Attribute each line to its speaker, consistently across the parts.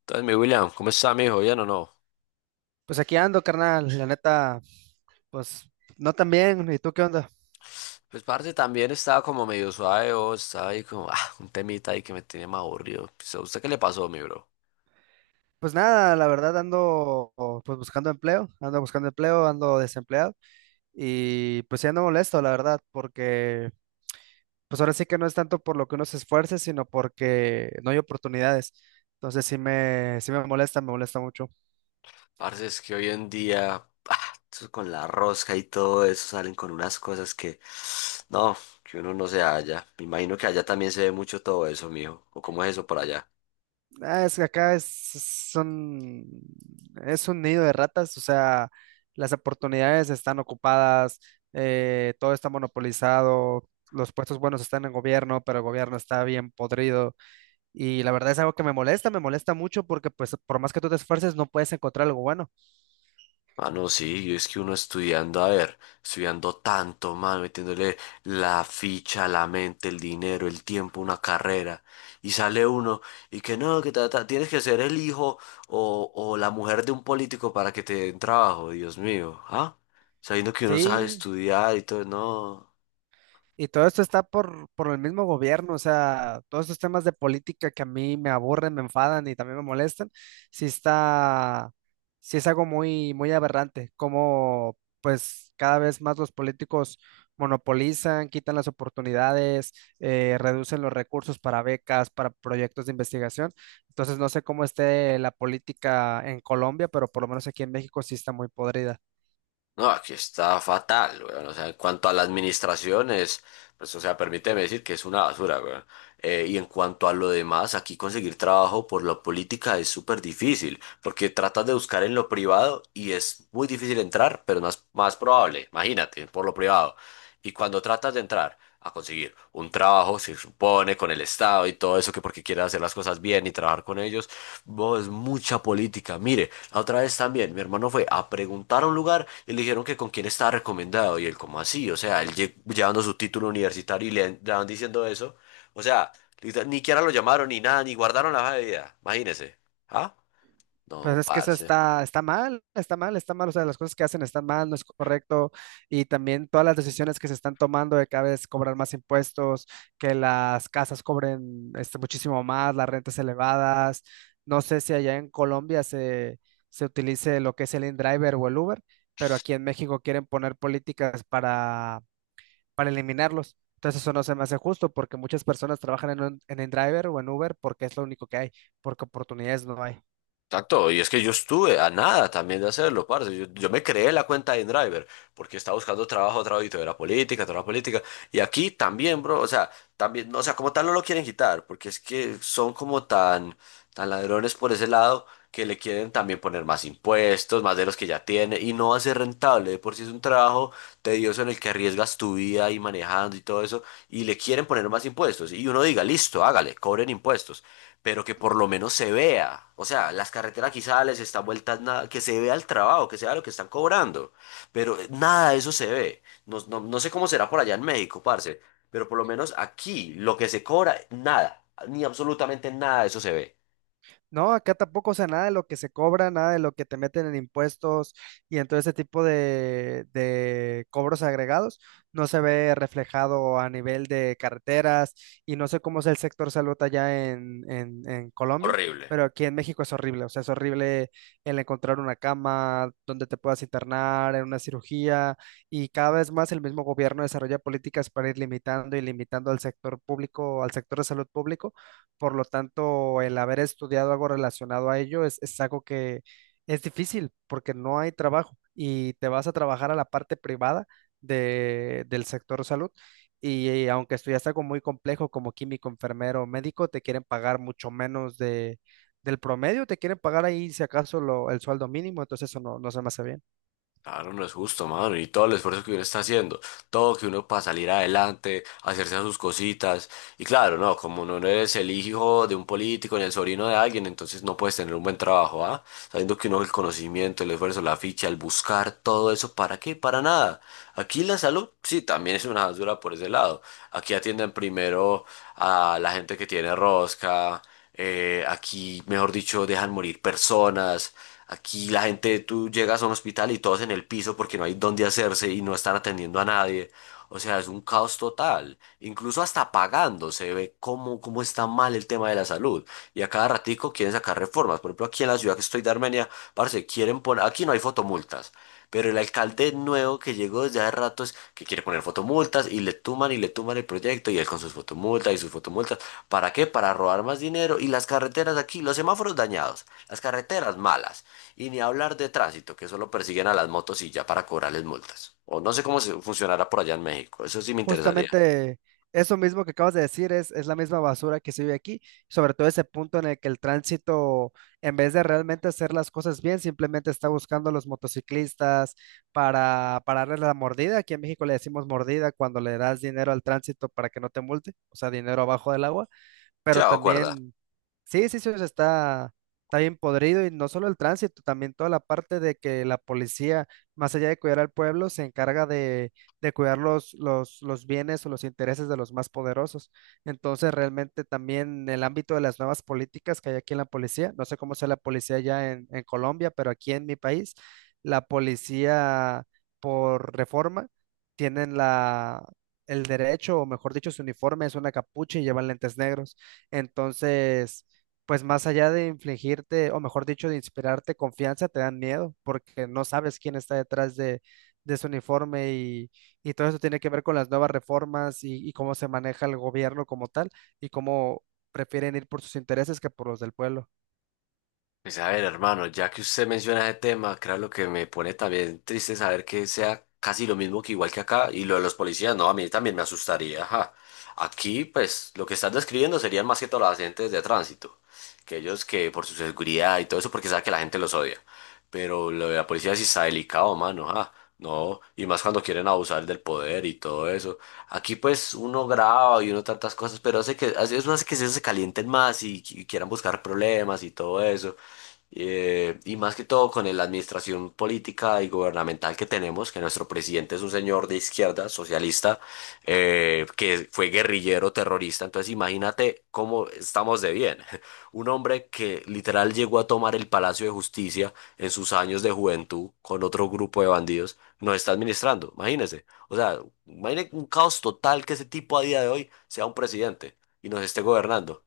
Speaker 1: Entonces, mi William, ¿cómo está, mijo? ¿Bien o no?
Speaker 2: Pues aquí ando, carnal, la neta, pues no tan bien. ¿Y tú qué onda?
Speaker 1: Pues, parce, también estaba como medio suave, o estaba ahí como, un temita ahí que me tenía más aburrido. Pues, ¿a usted qué le pasó, mi bro?
Speaker 2: Pues nada, la verdad ando pues buscando empleo, ando desempleado y pues sí ando molesto, la verdad, porque pues ahora sí que no es tanto por lo que uno se esfuerce, sino porque no hay oportunidades. Entonces sí me molesta, me molesta mucho.
Speaker 1: Parce, es que hoy en día, eso con la rosca y todo eso salen con unas cosas que, no, que uno no se halla. Me imagino que allá también se ve mucho todo eso, mijo. ¿O cómo es eso por allá?
Speaker 2: Ah, es que acá es, son, es un nido de ratas. O sea, las oportunidades están ocupadas, todo está monopolizado, los puestos buenos están en gobierno, pero el gobierno está bien podrido. Y la verdad es algo que me molesta mucho porque pues por más que tú te esfuerces no puedes encontrar algo bueno.
Speaker 1: Mano, sí, y es que uno estudiando, a ver, estudiando tanto, mano, metiéndole la ficha, la mente, el dinero, el tiempo, una carrera, y sale uno y que no, que tienes que ser el hijo o la mujer de un político para que te den trabajo, Dios mío, ¿ah? Sabiendo que uno sabe
Speaker 2: Sí,
Speaker 1: estudiar y todo, no.
Speaker 2: y todo esto está por el mismo gobierno, o sea, todos estos temas de política que a mí me aburren, me enfadan y también me molestan, sí está, sí es algo muy, muy aberrante, como pues cada vez más los políticos monopolizan, quitan las oportunidades, reducen los recursos para becas, para proyectos de investigación. Entonces no sé cómo esté la política en Colombia, pero por lo menos aquí en México sí está muy podrida.
Speaker 1: No, aquí está fatal, weón. O sea, en cuanto a la administración es, pues, o sea, permíteme decir que es una basura, weón. Y en cuanto a lo demás, aquí conseguir trabajo por la política es súper difícil, porque tratas de buscar en lo privado y es muy difícil entrar, pero más, más probable, imagínate, por lo privado. Y cuando tratas de entrar a conseguir un trabajo, se supone, con el Estado y todo eso, que porque quieres hacer las cosas bien y trabajar con ellos, vos, es mucha política. Mire. La otra vez también, mi hermano fue a preguntar a un lugar y le dijeron que con quién estaba recomendado. Y él, como así? O sea, él llevando su título universitario y le diciendo eso. O sea, literal, ni siquiera lo llamaron ni nada, ni guardaron la hoja de vida. Imagínese. ¿Ah? No,
Speaker 2: Pues es que eso
Speaker 1: parce.
Speaker 2: está, está mal, está mal, está mal. O sea, las cosas que hacen están mal, no es correcto. Y también todas las decisiones que se están tomando de cada vez cobrar más impuestos, que las casas cobren este, muchísimo más, las rentas elevadas. No sé si allá en Colombia se utilice lo que es el InDriver o el Uber, pero aquí en México quieren poner políticas para eliminarlos. Entonces eso no se me hace justo porque muchas personas trabajan en, en InDriver o en Uber porque es lo único que hay, porque oportunidades no hay.
Speaker 1: Exacto, y es que yo estuve a nada también de hacerlo, parce. Yo me creé la cuenta de InDriver porque estaba buscando trabajo, trabajito y todo era política, toda la política. Y aquí también, bro, o sea, también, no, o sea, como tal no lo quieren quitar porque es que son como tan, tan ladrones por ese lado que le quieren también poner más impuestos, más de los que ya tiene y no va a ser rentable. De por si es un trabajo tedioso en el que arriesgas tu vida y manejando y todo eso y le quieren poner más impuestos. Y uno diga, listo, hágale, cobren impuestos, pero que por lo menos se vea. O sea, las carreteras quizás están vueltas nada, que se vea el trabajo, que se vea lo que están cobrando, pero nada de eso se ve. No, no, no sé cómo será por allá en México, parce, pero por lo menos aquí lo que se cobra, nada, ni absolutamente nada de eso se ve.
Speaker 2: No, acá tampoco. O sea, nada de lo que se cobra, nada de lo que te meten en impuestos y en todo ese tipo de cobros agregados, no se ve reflejado a nivel de carreteras. Y no sé cómo es el sector salud allá en Colombia,
Speaker 1: Horrible.
Speaker 2: pero aquí en México es horrible. O sea, es horrible el encontrar una cama donde te puedas internar, en una cirugía, y cada vez más el mismo gobierno desarrolla políticas para ir limitando y limitando al sector público, al sector de salud público. Por lo tanto, el haber estudiado algo relacionado a ello es algo que es difícil porque no hay trabajo y te vas a trabajar a la parte privada del sector salud. Y, aunque estudias algo muy complejo como químico, enfermero, médico, te quieren pagar mucho menos de, del promedio, te quieren pagar ahí si acaso el sueldo mínimo. Entonces eso no, no se me hace bien.
Speaker 1: Claro, no es justo, mano. Y todo el esfuerzo que uno está haciendo, todo que uno para salir adelante, hacerse sus cositas. Y claro, no, como no eres el hijo de un político ni el sobrino de alguien, entonces no puedes tener un buen trabajo, ¿ah? Sabiendo que uno el conocimiento, el esfuerzo, la ficha, el buscar, todo eso, ¿para qué? Para nada. Aquí la salud, sí, también es una basura por ese lado. Aquí atienden primero a la gente que tiene rosca, aquí, mejor dicho, dejan morir personas, aquí la gente, tú llegas a un hospital y todos en el piso porque no hay dónde hacerse y no están atendiendo a nadie. O sea, es un caos total. Incluso hasta pagando se ve cómo, cómo está mal el tema de la salud. Y a cada ratico quieren sacar reformas. Por ejemplo, aquí en la ciudad que estoy de Armenia, parce, quieren poner, aquí no hay fotomultas. Pero el alcalde nuevo que llegó desde hace ratos que quiere poner fotomultas y le tuman el proyecto y él con sus fotomultas y sus fotomultas. ¿Para qué? Para robar más dinero y las carreteras aquí, los semáforos dañados, las carreteras malas y ni hablar de tránsito que solo persiguen a las motos y ya para cobrarles multas. O no sé cómo funcionará por allá en México, eso sí me interesaría.
Speaker 2: Justamente eso mismo que acabas de decir es la misma basura que se vive aquí, sobre todo ese punto en el que el tránsito, en vez de realmente hacer las cosas bien, simplemente está buscando a los motociclistas para darle la mordida. Aquí en México le decimos mordida cuando le das dinero al tránsito para que no te multe, o sea, dinero abajo del agua, pero
Speaker 1: Chao acuerda.
Speaker 2: también... Sí, sí, sí, o sea, está, está bien podrido, y no solo el tránsito, también toda la parte de que la policía, más allá de cuidar al pueblo, se encarga de cuidar los bienes o los intereses de los más poderosos. Entonces, realmente también en el ámbito de las nuevas políticas que hay aquí en la policía, no sé cómo sea la policía ya en Colombia, pero aquí en mi país, la policía por reforma tienen la... el derecho, o mejor dicho, su uniforme es una capucha y llevan lentes negros. Entonces, pues más allá de infligirte, o mejor dicho, de inspirarte confianza, te dan miedo porque no sabes quién está detrás de ese uniforme, y todo eso tiene que ver con las nuevas reformas y cómo se maneja el gobierno como tal, y cómo prefieren ir por sus intereses que por los del pueblo.
Speaker 1: Pues a ver, hermano, ya que usted menciona ese tema, claro, lo que me pone también triste es saber que sea casi lo mismo que igual que acá y lo de los policías, no, a mí también me asustaría, ajá. Aquí, pues, lo que estás describiendo serían más que todo los agentes de tránsito, que ellos que por su seguridad y todo eso, porque sabe que la gente los odia. Pero lo de la policía sí está delicado, mano, ajá. No, y más cuando quieren abusar del poder y todo eso. Aquí pues uno graba y uno tantas cosas, pero hace que, eso hace que se calienten más y quieran buscar problemas y todo eso. Y más que todo con la administración política y gubernamental que tenemos, que nuestro presidente es un señor de izquierda, socialista, que fue guerrillero terrorista. Entonces imagínate cómo estamos de bien. Un hombre que literal llegó a tomar el Palacio de Justicia en sus años de juventud con otro grupo de bandidos, nos está administrando. Imagínese. O sea, imagínese un caos total que ese tipo a día de hoy sea un presidente y nos esté gobernando.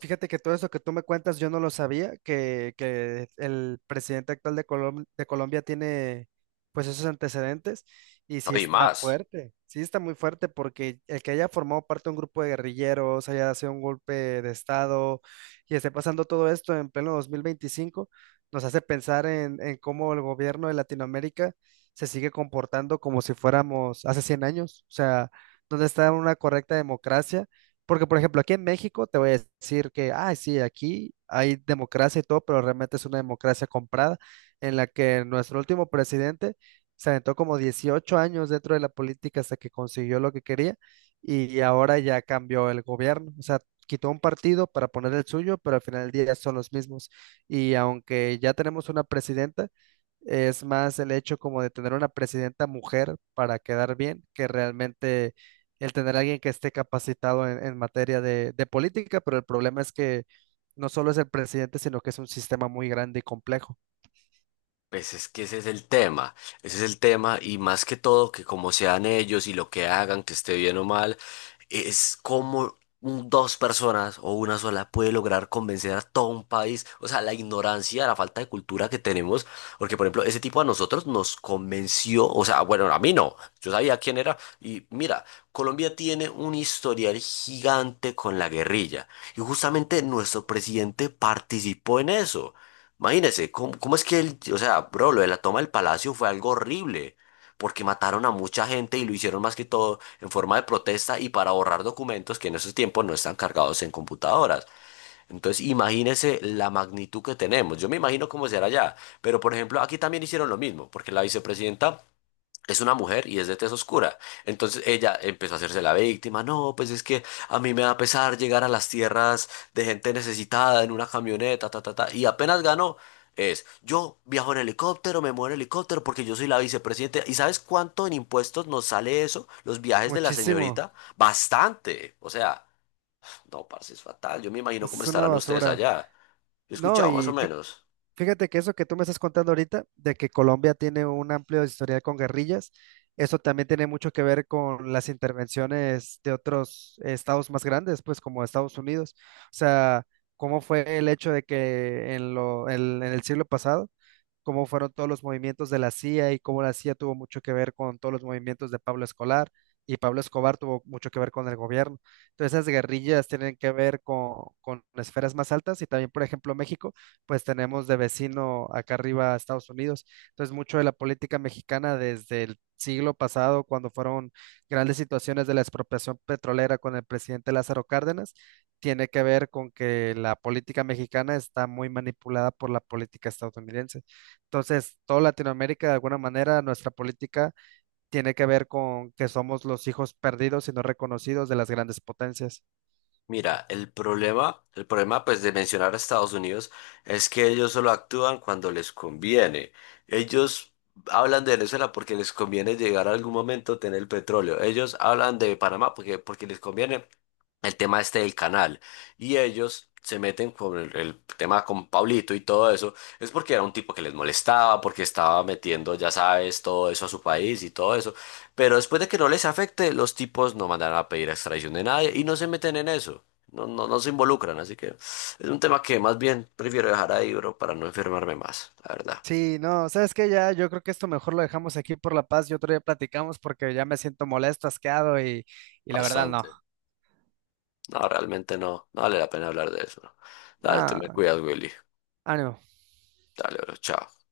Speaker 2: Fíjate que todo eso que tú me cuentas, yo no lo sabía, que el presidente actual de de Colombia tiene pues esos antecedentes, y
Speaker 1: No,
Speaker 2: sí
Speaker 1: y
Speaker 2: está
Speaker 1: más.
Speaker 2: fuerte, sí está muy fuerte porque el que haya formado parte de un grupo de guerrilleros, haya sido un golpe de estado y esté pasando todo esto en pleno 2025 nos hace pensar en cómo el gobierno de Latinoamérica se sigue comportando como si fuéramos hace 100 años. O sea, dónde está una correcta democracia, porque, por ejemplo, aquí en México te voy a decir que, ah, sí, aquí hay democracia y todo, pero realmente es una democracia comprada en la que nuestro último presidente se aventó como 18 años dentro de la política hasta que consiguió lo que quería y ahora ya cambió el gobierno. O sea, quitó un partido para poner el suyo, pero al final del día son los mismos. Y aunque ya tenemos una presidenta, es más el hecho como de tener una presidenta mujer para quedar bien que realmente el tener a alguien que esté capacitado en materia de política, pero el problema es que no solo es el presidente, sino que es un sistema muy grande y complejo.
Speaker 1: Pues es que ese es el tema, ese es el tema y más que todo que como sean ellos y lo que hagan, que esté bien o mal, es como dos personas o una sola puede lograr convencer a todo un país, o sea, la ignorancia, la falta de cultura que tenemos, porque por ejemplo, ese tipo a nosotros nos convenció, o sea, bueno, a mí no, yo sabía quién era y mira, Colombia tiene un historial gigante con la guerrilla y justamente nuestro presidente participó en eso. Imagínese, ¿cómo, cómo es que él, o sea, bro, lo de la toma del palacio fue algo horrible, porque mataron a mucha gente y lo hicieron más que todo en forma de protesta y para borrar documentos que en esos tiempos no están cargados en computadoras. Entonces, imagínese la magnitud que tenemos. Yo me imagino cómo será allá, pero por ejemplo, aquí también hicieron lo mismo, porque la vicepresidenta es una mujer y es de tez oscura. Entonces ella empezó a hacerse la víctima. No, pues es que a mí me da pesar llegar a las tierras de gente necesitada en una camioneta, ta, ta, ta. Y apenas ganó, es yo viajo en helicóptero, me muevo en helicóptero porque yo soy la vicepresidenta. ¿Y sabes cuánto en impuestos nos sale eso? Los viajes de la
Speaker 2: Muchísimo.
Speaker 1: señorita. Bastante. O sea, no, parce, es fatal. Yo me imagino cómo
Speaker 2: Es una
Speaker 1: estarán ustedes
Speaker 2: basura.
Speaker 1: allá. Yo he
Speaker 2: No,
Speaker 1: escuchado más o
Speaker 2: y
Speaker 1: menos.
Speaker 2: fíjate que eso que tú me estás contando ahorita, de que Colombia tiene un amplio historial con guerrillas, eso también tiene mucho que ver con las intervenciones de otros estados más grandes, pues como Estados Unidos. O sea, cómo fue el hecho de que en lo, en el siglo pasado cómo fueron todos los movimientos de la CIA y cómo la CIA tuvo mucho que ver con todos los movimientos de Pablo Escolar, y Pablo Escobar tuvo mucho que ver con el gobierno. Entonces esas guerrillas tienen que ver con esferas más altas, y también, por ejemplo, México, pues tenemos de vecino acá arriba a Estados Unidos. Entonces mucho de la política mexicana desde el siglo pasado, cuando fueron grandes situaciones de la expropiación petrolera con el presidente Lázaro Cárdenas, tiene que ver con que la política mexicana está muy manipulada por la política estadounidense. Entonces, toda Latinoamérica, de alguna manera, nuestra política tiene que ver con que somos los hijos perdidos y no reconocidos de las grandes potencias.
Speaker 1: Mira, el problema pues de mencionar a Estados Unidos es que ellos solo actúan cuando les conviene. Ellos hablan de Venezuela porque les conviene llegar a algún momento a tener el petróleo. Ellos hablan de Panamá porque, porque les conviene el tema este del canal. Y ellos se meten con el tema con Pablito y todo eso. Es porque era un tipo que les molestaba, porque estaba metiendo, ya sabes, todo eso a su país y todo eso. Pero después de que no les afecte, los tipos no mandan a pedir extradición de nadie y no se meten en eso. No, no, no se involucran, así que es un tema que más bien prefiero dejar ahí, bro, para no enfermarme más, la verdad.
Speaker 2: Sí, no, sabes que ya yo creo que esto mejor lo dejamos aquí por la paz y otro día platicamos porque ya me siento molesto, asqueado y la verdad no.
Speaker 1: Bastante. No, realmente no, no vale la pena hablar de eso, bro. Dale, te
Speaker 2: Ah,
Speaker 1: me cuidas, Willy.
Speaker 2: ánimo.
Speaker 1: Dale, bro, chao.